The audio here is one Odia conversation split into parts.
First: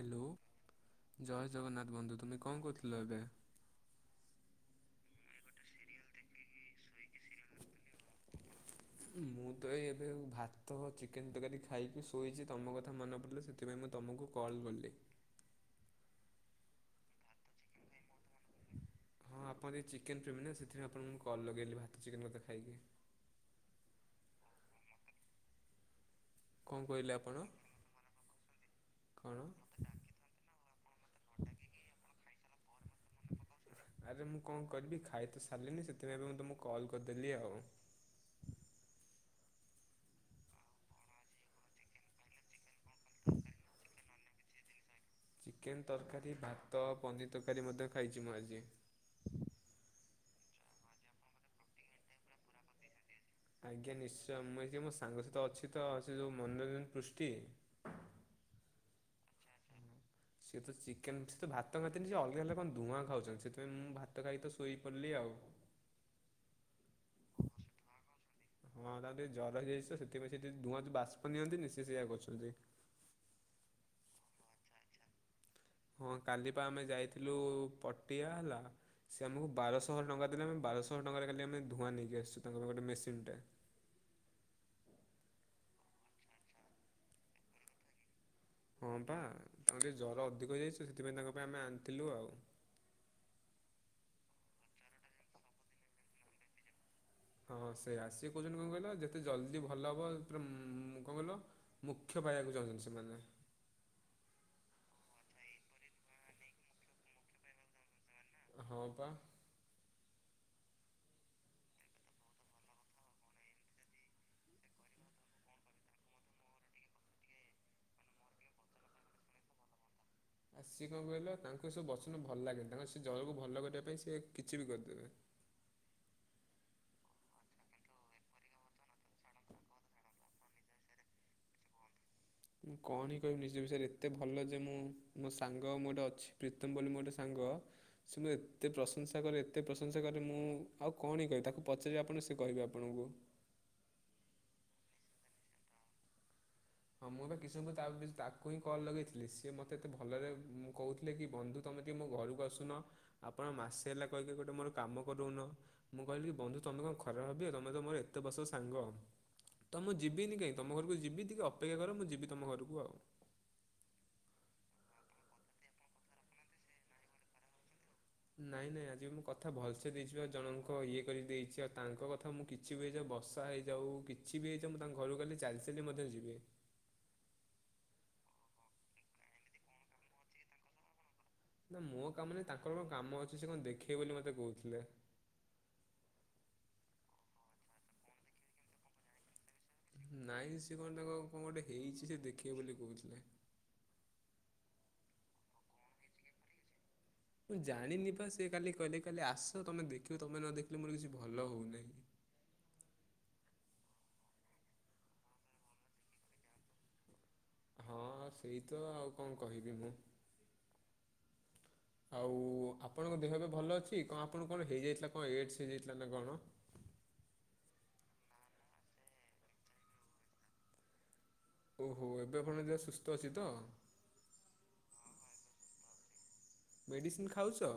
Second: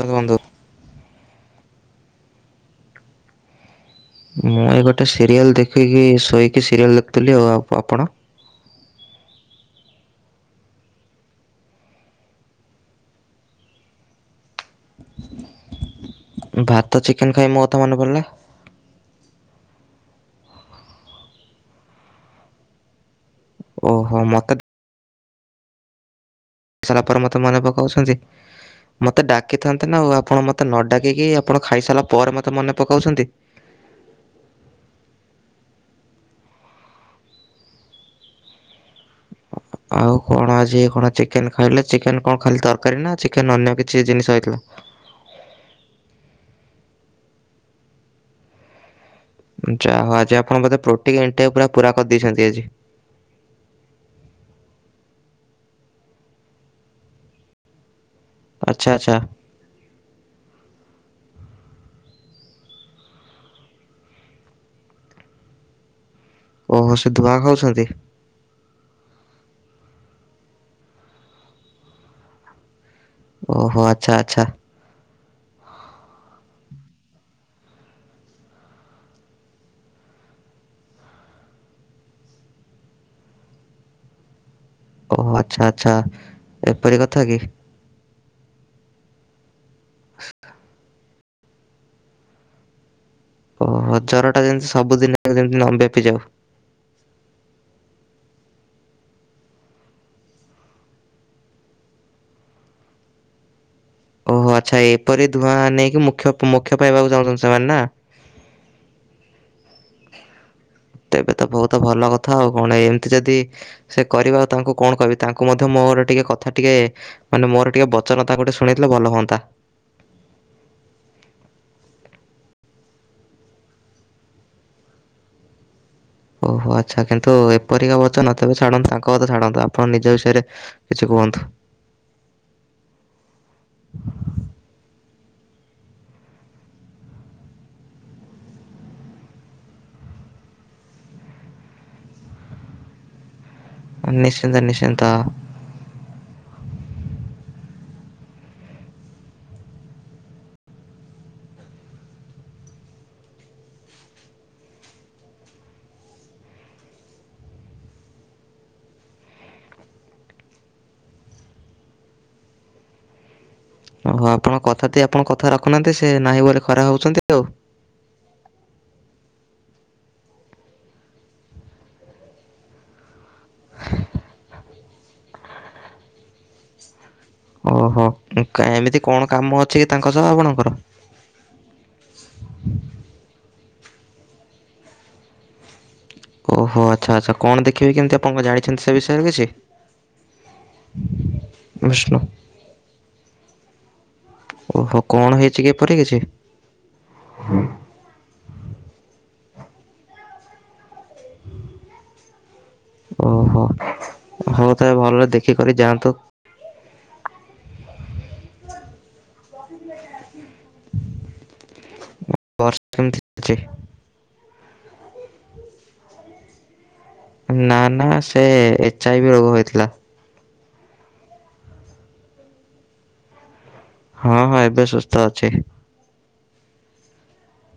ଜୟ ବନ୍ଧୁ। ଜୟ ଜଗନ୍ନାଥ ବନ୍ଧୁ ତୁମେ କଣ କରୁଥିଲ ଏବେ? ମୁଁ ଏଇ ଗୋଟେ ସିରିଏଲ ଦେଖିକି ଶୋଇକି ସିରିଏଲ ଦେଖୁଥିଲି ଆଉ ଆପ- ଆପଣ? ମୁଁ ତ ଏଇ ଏବେ ଭାତ ଚିକେନ ତରକାରୀ ଖାଇକି ଶୋଇଚି ତମ କଥା ମନେ ପଡିଲା ସେ ଥିପାଇଁ ମୁଁ ତୁମକୁ କଲ କଲି। ଭାତ, ଚିକେନ ଖାଇ ମୋ କଥା ମନେ ପଡିଲା। ହଁ ଆପଣ ଟିକେ ଚିକେନ ପ୍ରେମି ନା ସେଥିପାଇଁ ଆପଣଙ୍କୁ ମୁଁ କଲ ଲଗେଇଲି ଭାତ, ଚିକେନ କଥା ଖାଇକି। ଓହୋ ମତେ କଣ ଖାଇ ସାରିଲା କହିଲେ ପରେ ଆପଣ ମତ ମନେ ପକୋଉଚନ୍ତି। ମତେ କଣ? ଡାକିଥାନ୍ତେ ନା ଆଉ ଆପଣ ମତେ ନ ଡାକିକି ଆପଣ ଖାଇସାରିଲା ପରେ ମତେ ମନେ ପକୋଉଚନ୍ତି। ଆରେ ମୁଁ କଣ କରିବି ଖାଇତ ସାରିଲିନି ସେଥିପାଇଁ ବି ମୁଁ ତୁମକୁ କଲ କରିଦେଲି ଆଉ। ଆଉ କଣ ଆଜି କଣ ଚିକେନ ଖାଇଲେ ଚିକେନ କଣ ଖାଲି ତରକାରୀ ନା ଚିକେନ ଅନ୍ୟ କିଛି ଜିନିଷ ହେଇଥିଲା। ଚିକେନ ତରକାରୀ ଭାତ ପନିର ତରକାରୀ ମଧ୍ୟ ଖାଇଚି ମୁଁ ଆଜି। ଯାହା ହୋଉ ଆଜି ଆପଣ ବୋଥେ ପ୍ରୋଟିଙ୍ଗି ଇଣ୍ଟା କୁ ପୁରା ପୁରା କରିଦେଇଚନ୍ତି ଆଜି। ଆଜ୍ଞା ନିଶ୍ଚୟ ମୁଁ ଏଇଠି ଟିକେ ମୋ ସାଙ୍ଗ ସହିତ ଅଛି ତ ସେ ଯୋଉ ମନୋରଞ୍ଜ ପୃଷ୍ଟି ଆଚ୍ଛା ଆଚ୍ଛା। ସେିଏ ତ ଚିକେନ ସେ ତ ଭାତ ଖାଆନ୍ତିି ସେ ଅଲଗା ଅଲଗା କଣ ଧୂଆଁ ଖାଉଚନ୍ତି ସେଥିପାଇଁ ମୁଁ ଭାତ ଖାଇକି ତ ଶୋଇପଡିଲି ଆଉ। [inaudible] ଓହୋ। ସେ ଧୁଆଁ ଖାଉଚନ୍ତି? ହଁ ତାକୁ ଟିକେ ଜ୍ୱର ହେଇଯାଇଚି ତ ସେଥିପାଇଁ ସେ ଟିକେ ଧୂଆଁ ବାଷ୍ପ ନିଅନ୍ତିନି ସେ ସେଇୟା କରୁଚନ୍ତି। ଓହୋ ଆଚ୍ଛା ଆଚ୍ଛା। ହଁ କାଲି ପା ଆମେ ଯାଇଥିଲୁ ପଟିଆ ହେଲା। ସେ ଆମକୁ ବାରଶହ ଟଙ୍କା ଦେଲେ। ଆମେ ବାରଶହ ଟଙ୍କାରେ କାଲି ଆମେ ଧୂଆଁ ନେଇକି ଆସିଚୁ। ତାଙ୍କର ଗୋଟେ ମେସିନଟେ ଓହୋ ଆଚ୍ଛା ଆଚ୍ଛା ଏପରି କଥା କି। ହଁ ପା ତାଙ୍କୁ ଟିକେ ଜର ଅଧିକ ହେଇଯାଇଚି ତ ସେଥିପାଇଁ ତାଙ୍କ ପାଇଁ ଆମେ ଆଣିଥିଲୁ ଆଉ। ହଁ ଜରଟା ଯେମିତି ସବୁଦିନ ପାଇଁ ଯେମିତି ନବ୍ୟାପି ଯାଉ। ହଁ ହଁ ସେୟା କୋହୁଚନ୍ତି କଣ କହିଲ ଯେତେ ଜଲଦି ଭଲ ହବ ପୁରା ମୁଁ କଣ କହିଲ ମୋଖ୍ୟ ପାଇବାକୁ ଚାହୁଁଚନ୍ତି ସେମାନେ। ଓହୋ ଆଚ୍ଛା ଏପରି ଧୂଆଁ ନେଇକି ମୁଖ୍ୟ ମୋଖ୍ୟ ପାଇବାକୁ ଚାହୁଁଚନ୍ତି ସେମାନେ ନା। ହଁ ପା। ତେବେ ତ ବୋହୁତ ଭଲ କଥା ଆଉ କଣ ଏମିତି ଯଦି ସେ କରିବେ ଆଉ ତାଙ୍କୁ କଣ କହିବି ତାଙ୍କୁ ମଧ୍ୟ ମୋର ଟିକେ କଥା ଟିକିଏ ମାନେ ମୋର ଟିକେ ବଚରଧା ଗୋଟେ ଶୁଣେଇଥିଲେ ଭଲ ହୁଆନ୍ତା। ଆଉ ସିଜ କଣ କହିଲ ତାଙ୍କୁ ସେ ବଚନ ଭଲ ଲାଗେନି। ତାଙ୍କର ସେ ଜରକୁ ଭଲ କରିବା ପାଇଁ ସେ କିଛି ବି କରିଦେବେ। ଓହୋ ଆଚ୍ଛା କିନ୍ତୁ ଏପରିକା ବଚନ ତେବେ ଛାଡନ୍ତୁ ତାଙ୍କ କଥା ଛାଡନ୍ତୁ ଆପଣ ନିଜ ବିଷୟରେ କିଛି କୁହନ୍ତୁ। ମୁଁ କଣ ହିଁ କହିବି ନିଜ ବିଷୟରେ ଏତେ ଭଲ ଯେ ମୁଁ ମୋ ସାଙ୍ଗ ମୁଁ ଗୋଟେ ଅଛି ପ୍ରୀତମ ବୋଲି ମୋ ଗୋଟେ ସାଙ୍ଗ ସେ ମୋର ଏତେ ପ୍ରଶଂସା କରେ ଏତେ ପ୍ରଶଂସା କରେ। ମୁଁ ଆଉ କଣ ହିଁ କହିବି ତାକୁ ପଚାରିବେ ଆପଣ ସେ କହିବେ ଆପଣଙ୍କୁ। ହଁ ନିଶ୍ଚିନ୍ତ ନିଶ୍ଚିନ୍ତ। ହଁ ମୁଁ ଏବେ କିଛି ସମୟ ପୁର୍ବରୁ ତା କତିକି ତାକୁ ହିଁ କଲ ଲଗେଇଥିଲି। ସିଏ ମତେ ଏତେ ଭଲରେ ମୁଁ କୋହୁଥିଲେ କି ବନ୍ଧୁ ତମେ ଟିକ ମୋ ଘରକୁ ଆସୁନ। ଆପଣ ମାସେ ହେଲା କହି କହି ଗୋଟେ ମୋର କାମ କରି ଦୋଉନ। ମୁଁ କହିଲି ବନ୍ଧୁ ତମେ କଣ ଖରାପ ଭାବିବ ବ ତମେତ ମୋର ଏତେ ବର୍ଷର ସାଙ୍ଗ। ତ ମୁଁ ଯିବିନି କାଇଁ ତମ ଘରକୁ ଯିବି ଟିକେ ଅପେକ୍ଷା କର। ମୁଁ ଯିବି ତମ ଘରକୁ ଆଉ। ଓହୋ ଆପଣ କଥା ଦେଇ ଆପଣ କଥା ରଖୁନାହାନ୍ତି। ସେ ନାହିଁ ବୋଲି ଖରାପ ଭାବୁଛନ୍ତି ଆଉ। ନାଇଁ, ନାଇଁ। ଆଜି ମୁଁ କଥା ଭଲସେ ଦେଇଛି ବା? ଜଣଙ୍କ ଇଏ କରିିକି ଦେଇଛି। ଆଉ ତାଙ୍କ କଥା ମୁଁ କି ଛି ବି ହେଇଯାଉ। ବର୍ଷା ହେଇଯାଉ। କିଛି ବି ହେଇଯାଉ। ମୁଁ, ତାଙ୍କ ଘରକୁ କାଲି ଚାଲି, ଚାଲି ମଧ୍ୟ ଯିବି। ଓହୋ। କାଇଁ ଏମିତି କଣ କାମ ଅଛି କି ତାଙ୍କ ସହ ଆପଣଙ୍କର? ନା ମୋ କାମ ନାଇଁ ତାଙ୍କର କଣ କାମ ଅଛି। ସେ କଣ ଦେଖେଇବେ ବୋଲି ମତେ କହୁଥିଲେ। ଓହୋ ଆଚ୍ଛା ଆଚ୍ଛା। କଣ ଦେଖିବେ କି ଏମିତି? ଆପଣ କଣ ଜାଣିଛନ୍ତି ସେ ବିଷୟରେ କିଛି? ନାଇଁ, ସେ କଣ, ତାଙ୍କ କଣ ଗୋଟେ ହେଇଛି? ବିଷ୍ଣୁ ସେ ଦେଖିବେ ବୋଲି କହୁଥିଲେ। ଓହୋ କଣ ହେଇଛି କି ଏପରି କିଛି? ମୁଁ ଜାଣିନି ବା। ସିଏ କାଲି କହିଲେ, କାଲି ଆସ ତମେ ଦେଖିବ। ତମେ ନ ଦେଖିଲେ ମୋର କିଛି ଭଲ ହଉନାହିଁ। ଓହୋ ହଉ ତା ଭଲ ଦେଖି କରି ଯାଆନ୍ତୁ। ହଁ ସେଇ ତ ଆଉ କଣ କହିବି ମୁଁ? ଆଉ ବର୍ଷା କେମିତି ଆପଣଙ୍କ ଦେହ ଏବେ ଭଲ ଅଛି? କଣ ଆପଣଙ୍କୁ କଣ ହେଇଯାଇଥିଲା କଣ ଏଡସ ହେଇଯାଇଥିଲା ନା କଣ? ନା ନା ସେ ଏଚ୍ ଆଇ ଭି ରୋଗ ହୋଇଥିଲା। ଓହୋ। ଏବେ ଆପଣଙ୍କ ଦେହ ସୁସ୍ଥ ଅଛି ତ? ହଁ ହଁ ଏବେ ସୁସ୍ଥ ଅଛି। ମେଡ଼ିସିନ ଖାଉଛ?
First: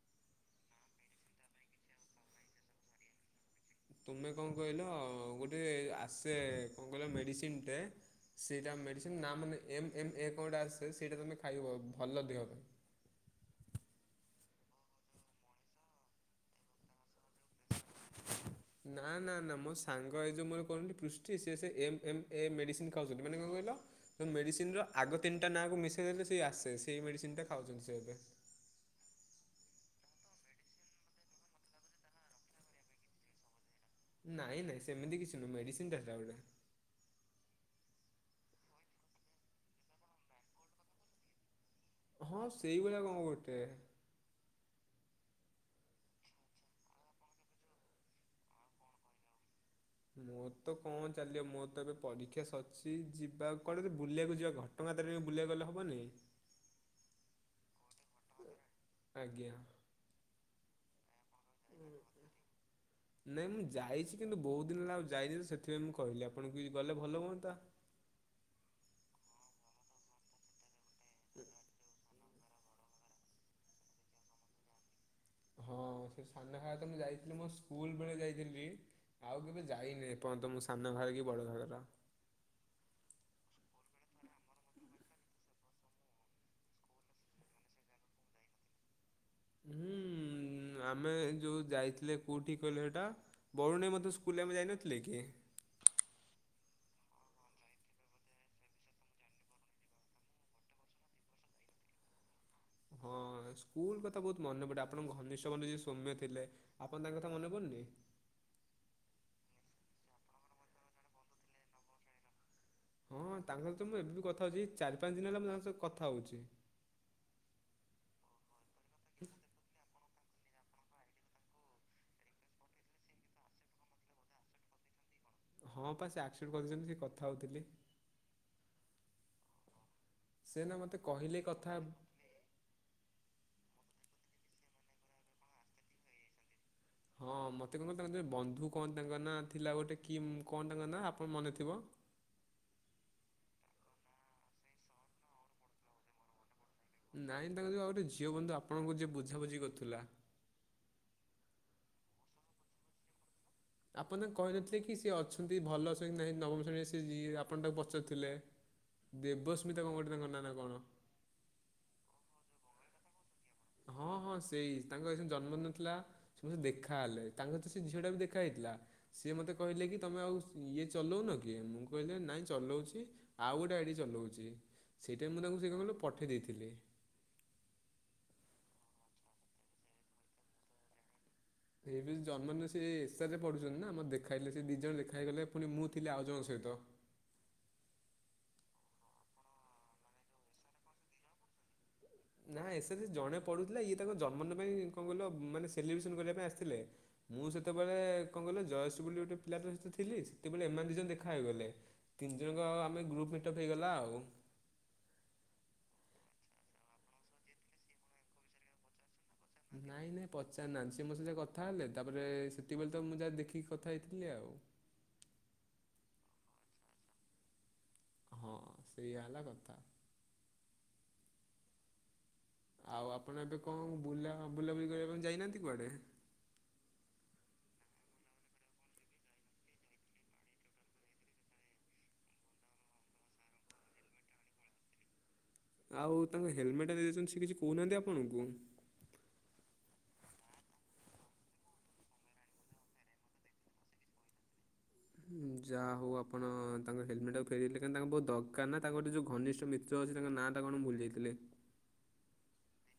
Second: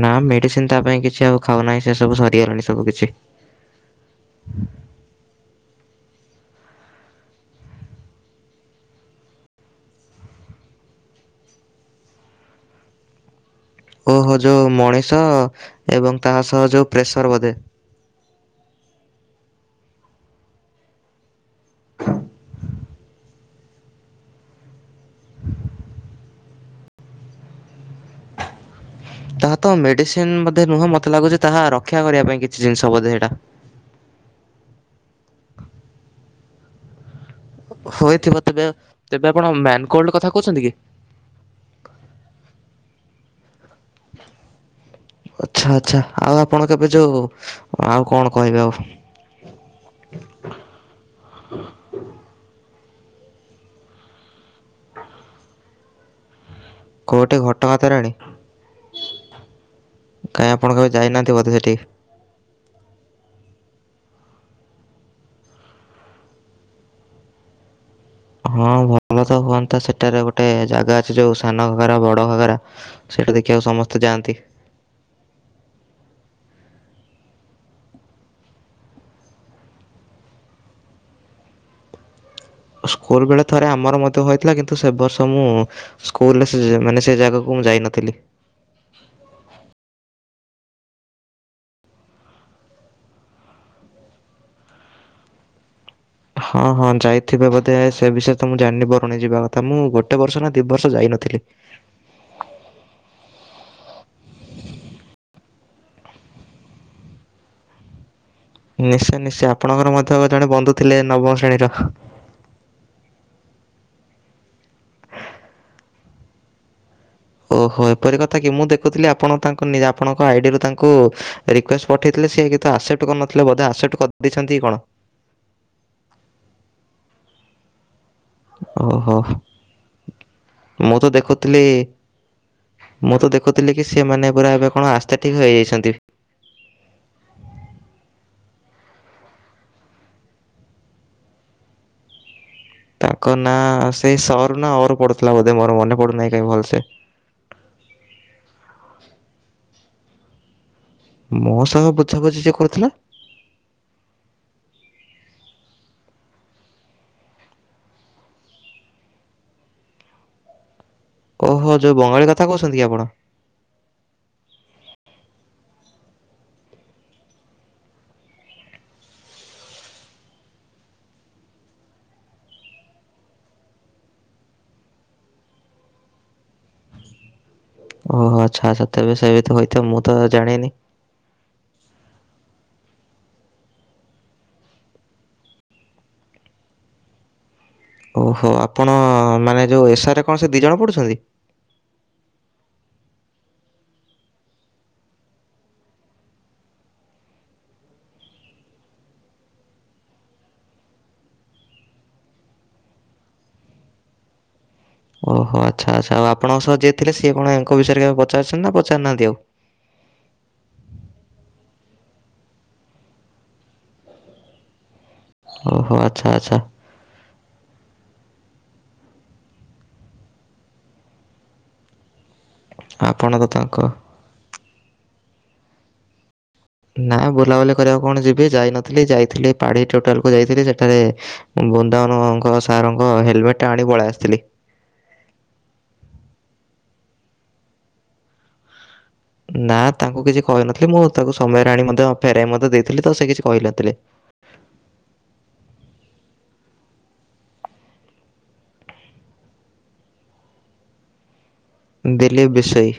ନା। ମେଡିସିନ ତା ପାଇଁ କିଛି ଆଉ ଖାଉ ନାହିଁ। ସେ ସବୁ ସରିଗଲାଣି ସବୁ କିଛି। ତୁମେ କଣ କହିଲ? ଗୋଟେ ଆସେ କଣ କହିଲ ମେଡ଼ିସିନଟେ‌। ସେଇଟା ମେଡ଼ିସିନ୍। ନା ମାନେ ଏମ୍ ଏମ୍ ଏ କଣ ଗୋଟେ ଆସେ। ସେଇଟା ତୁମେ ଖାଇବ। ଭଲ ଦେହ ପାଇଁ। ଓହୋ। ଯୋଉ ମଣିଷ ଏବଂ ତା ସହ ଯୋଉ ପ୍ରେସର ବୋଧେ! ନା, ନା, ନା। ମୋ ସାଙ୍ଗ ଏ ଯୋଉ ମୋର କହୁନଥିଲି? ପୃଷ୍ଟି। ସିଏ ସେ ଏମ୍ ଏମ୍ ଏ ମେଡ଼ିସିନ୍ ଖାଉଛନ୍ତି। ମାନେ କଣ କହିଲ? ମେଡିସିନ ର ଆଗ ତିନିଟା ନା କୁ ମିଶାଇ ଦେଲେ ସେ ଆସେ। ସେଇ ମେଡିସିନ ଟା ଖାଉଛନ୍ତି ସେ ଏବେ। ତାହା ତ ମେଡିସିନ ବୋଧେ ନୁହଁ। ମତେ ଲାଗୁଛି, ତାହା ରକ୍ଷା କରିବା ପାଇଁ କିଛି ଜିନିଷ ବୋଧେ ସେଇଟା! ନାଇଁ ନାଇଁ, ସେମିତି କିଛି ନୁହେଁ, ମେଡିସିନ ଟା ଗୁଟେ। ହୋଇଥିବ ତେବେ। ତେବେ ଆପଣ ମ୍ୟାନକୋଲ୍ଡ କଥା କହୁଛନ୍ତି କି? ହଁ, ସେଇଭଳିଆ କଣ ଗୋଟେ? ଆଚ୍ଛା ଆଚ୍ଛା। ଆଉ ଆପଣ କେବେ ଯୋଉ ଆଉ କଣ କହିବେ ଆଉ? ମୋର ତ କଣ ଚାଲିବ ମୋର ତ ଏବେ ପରୀକ୍ଷା ସଚଛି। ଯିବା କଣ ବୁଲିବାକୁ ଯିବା କହ? ଟଙ୍କାଧରି ବୁଲିଆକୁ ଗଲେ ହେବନି? କେଉଁଠି? ଘଟଗାଁ ତାରିଣୀ? ଆଜ୍ଞା। କାଇଁ ଆପଣ କେବେ ଯାଇହାନ୍ତି ବୋଧେ ସେଠିକି? ନା। ନାଇଁ ମୁଁ ଯାଇଛି। କିନ୍ତୁ ବହୁତ ଦିନ ହେଲା ଆଉ ଯାଇନି, ତ ସେଥିପାଇଁ ମୁଁ କହିଲି ଆପଣଙ୍କୁ ବି ଗଲେ ଭଲ ହୁଅନ୍ତା। ହଁ ଭଲ ତ ହୁଅନ୍ତା। ସେଠାରେ ଗୋଟେ ଜାଗା ଅଛି ଯୋଉ ସାନ ଘାଗରା, ବଡ ଘାଗରା। ସେଇଟା ଦେଖିବାକୁ ସମସ୍ତେ ଯାଆନ୍ତି। ହଁ ସେ ସାନ ଘାଗରା ତ ମୁଁ ଯାଇଥିଲି ମୋ ସ୍କୁଲ ବେଳେ ଯାଇଥିଲି! ଆଉ କେବେ ଯାଇନି ଏପର୍ଯ୍ୟନ୍ତ ମୁଁ ସାନ ଘାଗରା କି ବଡ଼ ଘାଗରା। ସ୍କୁଲ ବେଳେ ଥରେ ଆମର ମଧ୍ୟ ହୋଇଥିଲା। କିନ୍ତୁ ସେ ବର୍ଷ ମୁଁ ସ୍କୁଲରେ ସେ ଯ ମାନେ ସେ ଜାଗାକୁ ମୁଁ ଯାଇନଥିଲି। ହୁଁ ଆମେ ଯୋଉ ଯାଇଥିଲେ କୋଉଠିକି କହିଲେ ସେଇଟା? ବରୁଣେଇ ମଧ୍ୟ ସ୍କୁଲରେ ଆମେ ଯାଇନଥିଲେ କି? ହଁ ହଁ, ଯାଇଥିବେ ବୋଧେ। ସେ ବିଷୟରେ ତ ମୁଁ ଜାଣିନି ବରୁଣେଇ ଯିବା କଥା! ମୁଁ ଗୋଟେ ବର୍ଷ ନା ଦି ବର୍ଷ ଯାଇନଥିଲି। ହଁ ସ୍କୁଲ କଥା ବହୁତ ମନେ ପଡେ। ଆପଣଙ୍କ ଘନିଷ୍ଠ ବନ୍ଧୁ ଯିଏ ସୌମ୍ୟ ଥିଲେ? ଆପଣଙ୍କ ତାଙ୍କ କଥା ମନେପଡୁଛି? ନିଶ୍ଚୟ ନିଶ୍ଚୟ। ଆପଣଙ୍କର ମଧ୍ୟ ଜଣେ ବନ୍ଧୁ ଥିଲେ ନବମ ଶ୍ରେଣୀର? ହଁ ହଁ। ତାଙ୍କ ସହିତ ମୁଁ ଏବେ ବି କଥା ହଉଛି। ଚାରି ପାଞ୍ଚ ଦିନ ହେଲା ମୁଁ ତାଙ୍କ ସହିତ କଥା ହଉଛି। ଓହୋ। ଏପରି କଥା କି? ମୁଁ ଦେଖୁଥିଲି ଆପଣ ତାଙ୍କ ନିଜ ଆପଣ ତାଙ୍କ ଆଇଡିରୁ ତାଙ୍କୁ ରିକ୍ୱେଷ୍ଟ ପଠେଇଥିଲେ ସିଏ? କିନ୍ତୁ ଆକ୍ସେପ୍ଟ କରିନଥିଲେ ବୋଧ ଆକ୍ସେପ୍ଟ କରିଦେଇଛନ୍ତି କଣ? ହଁ ପା ସେ ଆକ୍ସେପ୍ଟ କରିଛନ୍ତି। ସେ କଥା ହଉଥିଲି। ଓହୋ। ସେ ନା ମୋତେ ମୁଁ ତ କହିଲେ ଦେଖୁଥିଲି କଥା ମୁଁ ତ ଦେଖୁଥିଲି କି ସେମାନେ ପୁରା ଏବେ କଣ ଆସ୍ଥେଠିକ୍ ହେଇଯାଇଛନ୍ତି। ହଁ ମତେ କଣ କହିଲେ ତାଙ୍କର ଜଣେ ବନ୍ଧୁ କଣ ତାଙ୍କ ନାଁ ଥିଲା ଗୋଟେ କି ଉମ୍ କଣ ତାଙ୍କ ନାଁ ଆପଣ ମନେ ଥିବ। ତାଙ୍କ ନାଁ ସେଇ ସ ରୁ ନା ଅ ରୁ ପଡୁଥିଲା ବୋଧେ ମୋର ମନେ ପଡୁନାହିଁ କାହିଁ ଭଲସେ। ନାଇଁ ତାଙ୍କ ଯୋଉ ଆଉ ଗୋଟେ ଝିଅ ବନ୍ଧୁ ଆପଣଙ୍କୁ ଯିଏ ବୁଝାବୁଝି କରୁଥିଲା। ମୋ ସାଙ୍ଗ ବୁଝାବୁଝି ଯିଏ କରୁଥିଲା। ଆପଣ ତାଙ୍କୁ କହିନଥିଲେ କି ସିଏ ଅଛନ୍ତି ଭଲ ଅଛନ୍ତି କି ନାହିଁ ନବମ ଶ୍ରେଣୀରେ ସେ ଯିଏ ଆପଣ ତାକୁ ପଚାରୁଥିଲେ। ଦେବସ୍ମିତା କଣ ଗୋଟେ ତାଙ୍କ ନାଁ ନା କଣ? ଓହୋ ଯୋଉ ବଙ୍ଗାଳୀ କଥା କହୁଛନ୍ତି କି ଆପଣ? ହଁ ହଁ ସେଇ ତାଙ୍କର ସେଇ ଦିନ ଜନ୍ମଦିନ ଥିଲା। ସେ ମତେ ଦେଖା ହେଲେ ତାଙ୍କ ସହିତ ସେ ଝିଅଟା ବି ଦେଖା ହେଇଥିଲା। ସିଏ ମୋତେ କହିଲେ କି ତମେ ଆଉ ଇଏ ଚଲଉନ କି? ମୁଁ କହିଲି ନାଇଁ ଚଲଉଚି। ଆଉ ଗୋଟେ ଗାଡି ଚଲଉଚି। ସେଇଟା ମୁଁ ତାଙ୍କୁ ସେ କଣ କହିଲ ପଠେଇ ଦେଇଥିଲି। ଓହୋ ଆଚ୍ଛା ଆଚ୍ଛା। ତେବେ ସେ ହୋଇଥିବ ହୋଇଥିବ ମୁଁ ତ ଜାଣିନି। ଏବେ ଜନ୍ମଦିନ ସେ ଏସ୍ ଆର୍ ରେ ପଢୁଛନ୍ତି ନା ଆମର ଦେଖା ହେଲେ ସେ ଦି ଜଣ ଦେଖା ହେଇଗଲେ ପୁଣି ମୁଁ ଥିଲି ଆଉ ଜଣଙ୍କ ସହିତ। ଓହୋ ଆପଣ ମାନେ ଯୋଉ ଏସ୍ ଆର୍ ରେ କଣ ସେ ଦି ଜଣ ପଢୁଛନ୍ତି? ନା ଏସେ ସେସ୍ ଜଣେ ପଢୁଥିଲେ ଇଏ ତାଙ୍କ ଜନ୍ମଦିନ ପାଇଁ କଣ କହିଲ ମାନେ ସେଲିବ୍ରେସନ କରିବା ପାଇଁ ଆସିଥିଲେ। ମୁଁ ସେତେବେଳେ କଣ କହିଲ ଜୟଶ୍ ବୋଲି ଗୋଟେ ପିଲାଟା ସହିତ ଥିଲି ସେତବେଳେ ଏମାନେ ଦି ଜଣ ଦେଖା ହେଇଗଲେ। ତିନି ଜଣଙ୍କ ଆଉ ଆମେ ଗ୍ରୁପ୍ ମିଟଅପ୍ ହେଇଗଲା ଆଉ। ଓହୋ ଆଚ୍ଛା ଆଚ୍ଛା ଆଉ ଆପଣଙ୍କ ସହ ଯିଏ ଥିଲେ ସିଏ ପୁଣି ୟାଙ୍କ ବିଷୟରେ କେବେ ପଚାରୁଛନ୍ତି ନା ପଚାରୁନାହାନ୍ତି ଆଉ। ନାଇଁ ନାଇଁ ପଚାରି ନାହାନ୍ତି ସେ ମୋ ସହିତ କଥା ହେଲେ ତାପରେ ସେତିକବେଳେ ତ ମୁଁ ଯାହା ଦେଖିକି କଥା ହେଇଥିଲି ଆଉ। ହଁ ହଁ ଆଚ୍ଛା ଆଚ୍ଛା। ହଁ ସେଇଆ ହେଲା କଥା। ଆଉ ଆପଣ ତ ଏବେ ତାଙ୍କ କଣ ବୁଲା ବୁଲାବୁଲି କରିବା ପାଇଁ ଯାଇନାହାନ୍ତି କୁଆଡେ? ନାଁ ବୁଲାବୁଲି କରିବାକୁ କଣ ଯିବି ଯାଇନଥିଲି ଯାଇଥିଲି ପାଢ଼ୀ ଟ୍ୟୁଟ୍ରାଲକୁ ଯାଇଥିଲି ସେଠାରେ ବୃନ୍ଦାବନଅଙ୍କ ସାରଙ୍କ ହେଲମେଟ୍ ଟା ଆଣି ପଳେଆସଥିଲି। ଆଉ ତାଙ୍କ ହେଲମେଟ୍ ଟା ଦେଇ ଦେଇଛନ୍ତି ସେ କିଛି କହୁନାହାନ୍ତି ଆପଣଙ୍କୁ? ନା ତାଙ୍କୁ କିଛି କହିନଥିଲି। ମୁଁ ତାକୁ ସମୟରେ ଆଣି ମଧ୍ୟ ଫେରାଇ ମଧ୍ୟ ଦେଇଥିଲି ତ ସେ କିଛି କହିନଥିଲେ। ଯାଆ ହଉ ଆପଣ ତାଙ୍କ ହେଲମେଟ୍ ଟାକୁ ଫେରେଇଲେ କାଇଁ ତାଙ୍କ ବହୁତ ଦକାର ନା ତାଙ୍କର ଟି ଯୋଉ ଘନିଷ୍ଟ ମିତ୍ ତ୍ର ଅଛି ତାଙ୍କ ନାଁ ଟା କଣ ଭୁଲି ଯାଇଥିଲେ। ଦିଲ୍ଲୀପ ବିଷୋଇ।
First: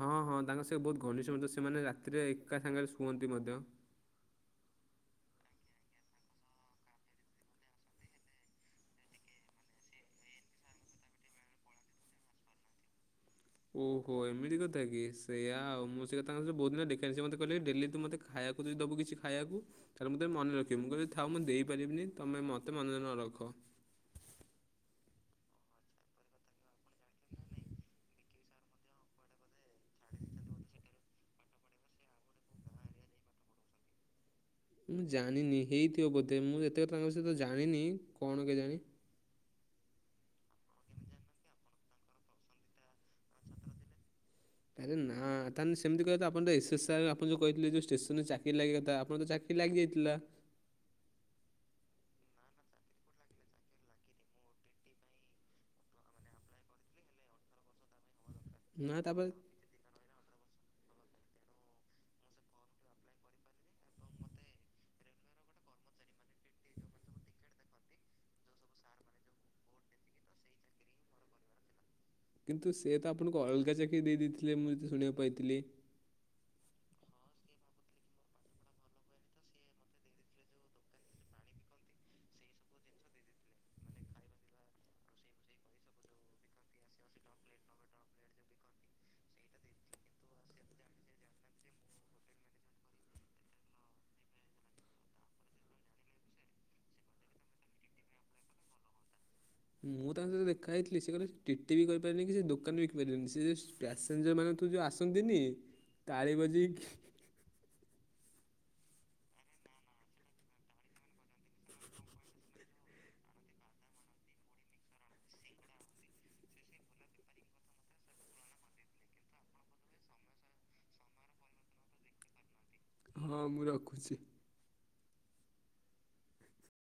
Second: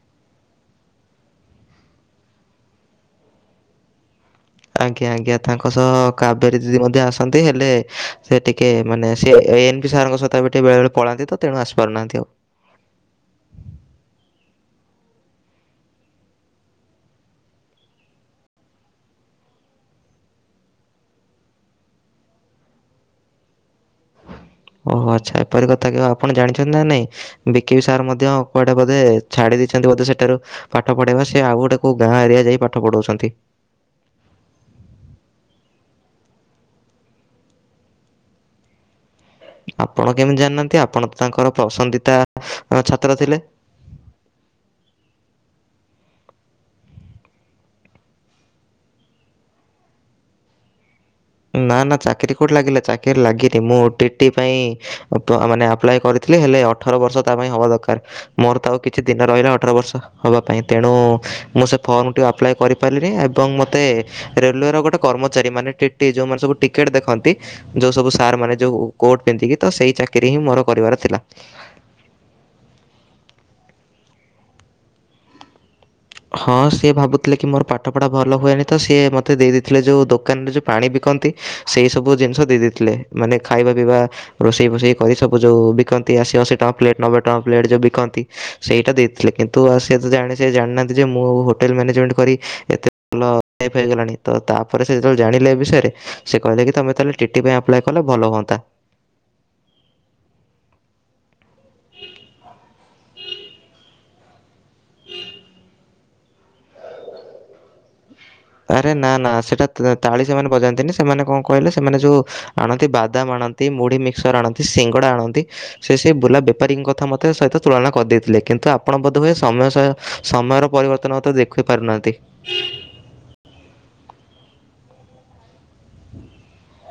ହଁ ହଁ ତାଙ୍କ ସେ ବହୁତ ଘନିଷ୍ଠ ବନ୍ଧୁ ସେମାନେ ରାତିରେ ଏକା ସାଙ୍ଗରେ ଶୁଅନ୍ତି ମଧ୍ୟ। ଆଜ୍ଞା ଆଜ୍ଞା ତାଙ୍କ ସହ କାବେରୀ ଦିଦି ମଧ୍ୟ ଆସନ୍ତି ହେଲେ ସେ ଟିକେ ମାନେ ସେ ଏଇନ୍ ସେ ସାର୍ ଙ୍କ ସହିତ ବୋଟେ ବେଳେ ବେଳେ ପଳାନ୍ତି ତ ତେଣୁ ଆସିପାରୁନାହାନ୍ତି ଆଉ। ଓହୋ ଏମିତି କଥା କି ସେୟଆ ଆଉ ମୁଁ ସେୟା ତାଙ୍କ ସହିତ ବହୁତ ଦିନ ହେଲା ଦେଖା ହେଇନି ସେ ମତେ କହିଲେ କି ଡେଲି ତୁ ମତେ ଖାଇଆକୁ ଯେଦି ଦବୁ କିଛି ଖାଇଆକୁ ତାହେଲେ ମୁଁ ତତେ ମନେ ରଖିବି। ମୁଁ କହିଲି ଥାଉ ମୁଁ ଦେଇପାରିବିନି ତମେ ମତେ ମନେ ନ ରଖ। ଓହୋ ଆଚ୍ଛା। ଏପରି କଥା କହ ଆପଣ ଜାଣିଛନ୍ତି ନା ନାଇଁ ବିକିିବି ସାର୍ ମଧ୍ୟ କୁଆଡେ ବୋଧେ ଛାଡି ଦେଇ ଛନ୍ତି। ବୋଧେ ସେଠାରୁ ପାଠ ପଢେଇବା ସେ ଆଉ ଗୋଟେ କୋଉ ଗାଁ ଏରିଆ ଯାଇ ପାଠ ପଢଉଛନ୍ତି। ମୁଁ ଜାଣିନି ହେଇଥିବ ବୋଧେ ମୁଁ ଏତେ କଥା ତାଙ୍କ ସହିତ ଜାଣିନି କଣ କେଜାଣି? ଆପଣ କେମତି ଜାଣିନାହାନ୍ତି ଆପଣ ତ ତାଙ୍କର ପସନ୍ଦିତା ଛାତ୍ର ଥିଲେ। ପତ୍ର ଥିଲେ ଆରେ ନା ତାହେଲେ ସେମତି କହିଆ କଥା ଆପଣ ଟିକେ ଏସ୍ ଏସ୍ ଆର୍ ଆପଣ ଯୋଉ କହିଥିଲେ ଯୋଉ ଷ୍ଟେସନରେ ଚାକିରି ଲାଗିଆ କଥା ଆପଣ ତ ଚାକ୍ କିରୀ ଲାଗିଯାଇଥିଲା। ନା ନା ଚାକିରି କୋଉଠି ଲାଗିଲା? ଚାକିର ଲାଗିନି ମୁଁ ଓ ଟି ଟି ପାଇଁ ମାନେ ଆପ୍ଲାଏ କରିଥିଲି ହେଲେ ଅ ଠର ବର୍ଷ ତା ପାଇଁ ହବା ଦରକାର। ମୋର ତ ଆଉ ନା କିଛି ଦିନ ତାପରେ ରହିଲା ଅଠର ବର୍ଷ ହବା ପାଇଁ ତେଣୁ ମୁଁ ସେ ଫର୍ମଟି ଆପ୍ଲାଏ କରି ପାରିଲିନି ଏବଂ ମୋତେ ରେଲୱେର ଗୋଟେ କର୍ମଚାରୀ ମାନେ ଟିଟି ଯୋଉମାନେ ସବୁ ଟିକେଟ୍ ଦେଖନ୍ତି। ଯୋଉ ସବୁ ସାର୍ ମାନେ ଯୋଉ କୋର୍ଟ ପିନ୍ଧିକି ତ ସେଇ ଚାକିରି ହିଁ ମୋର କରିବାର ଥିଲା। କିନ୍ତୁ ସେ ତ ଆପଣଙ୍କୁ ଅଲଗା ଚାକିରି ଦେଇ ଦେଇଥିଲେ ମୁଁ ଯେତିକି ଶୁଣିବାକୁ ପାଇଥିଲି। ହଁ ସିଏ ଭାବୁଥିଲେ କି ମୋର ପାଠପଢ଼ା ଭଲ ହୁଏନି ତ ସିଏ ମୋତେ ଦେଇ ଦେଇଥିଲେ ଯଉଁ ଦୋକାନରେ ଯେଉଁ ପାଣି ବିକନ୍ତି ସେଇ ସବୁ ଜିନିଷ ଦେଇ ଦେଇଥିଲେ ମାନେ ଖାଇବା ପିଇବା ରୋଷେଇ ଫୋଷେଇ କରି ସବୁ ଯୋଉ ବିକନ୍ତି ଅଶୀ ଅଶୀ ଟା ପ୍ଲେଟ ନବେ ଟଙ୍କା ପ୍ଲେଟ ଯୋଉ ବିକନ୍ତି ସେଇଟା ଦେଇଥିଲେ କିନ୍ତୁ ଆଉ ସେ ତ ଜାଣି ସେ ଜାଣିନାହାନ୍ତି ଯେ ମୁଁ ହୋଟେଲ ମ୍ୟାନେଜମେଣ୍ଟ କରି ଏତେ ଭଲ ଚେଫ୍ ହେଇଗଲାଣି ତ ତାପରେ ସେ ଯେତେବେଳେ ଜାଣିଲେ ଏ ବିଷୟରେ ସେ କହିଲେକ କି ତମେ ତାହେଲେ ଟି ଟି ପାଇଁ ଆପ୍ଲାଏ କଲେ ଭଲ ହୁଅନ୍ତା। ମୁଁ ତାଙ୍କ ସହିତ ଦେଖା ହେଇଥିଲି ସେ କହିଲେ ଟିଟି ବି କରିପାରିନି କି ସେ ଦୋକାନରେ ବିିକିପାରିବନି ସେ ପ୍ୟାସେଞ୍ଜର ମାନେ ତୁ ଯଉଁ ଆସନ୍ତିନି ତାଳି ବଜେଇକି ଆରେ ନା ନା ସେଟା ତ- ତାଳି ସେମାନେ ବଜାନ୍ତିନି ସେମାନେ କଣ କହିଲେ ସେମାନେ ଯୋଉ ଆଣନ୍ତି ବାଦାମ ଆଣନ୍ତି ମୁଢ଼ି ମିକ୍ସର ଆଣନ୍ତି ସିଙ୍ଗଡ଼ା ଆଣନ୍ତି। ସେ ସେଇ ବୁଲା ବେପାରୀଙ୍କ କଥା ମଧ୍ୟ ସହିତ ତୁଳନା କରିଦେଇଥିଲେ କିନ୍ତୁ ଆପଣ ବୋଧହୁଏ ସମୟ ସହ ସମୟର ପରିବର୍ତ୍ତନତା ମତେ ଦେଖିପାରୁନାହାନ୍ତି। ହଁ ମୁଁ ରଖୁଚି।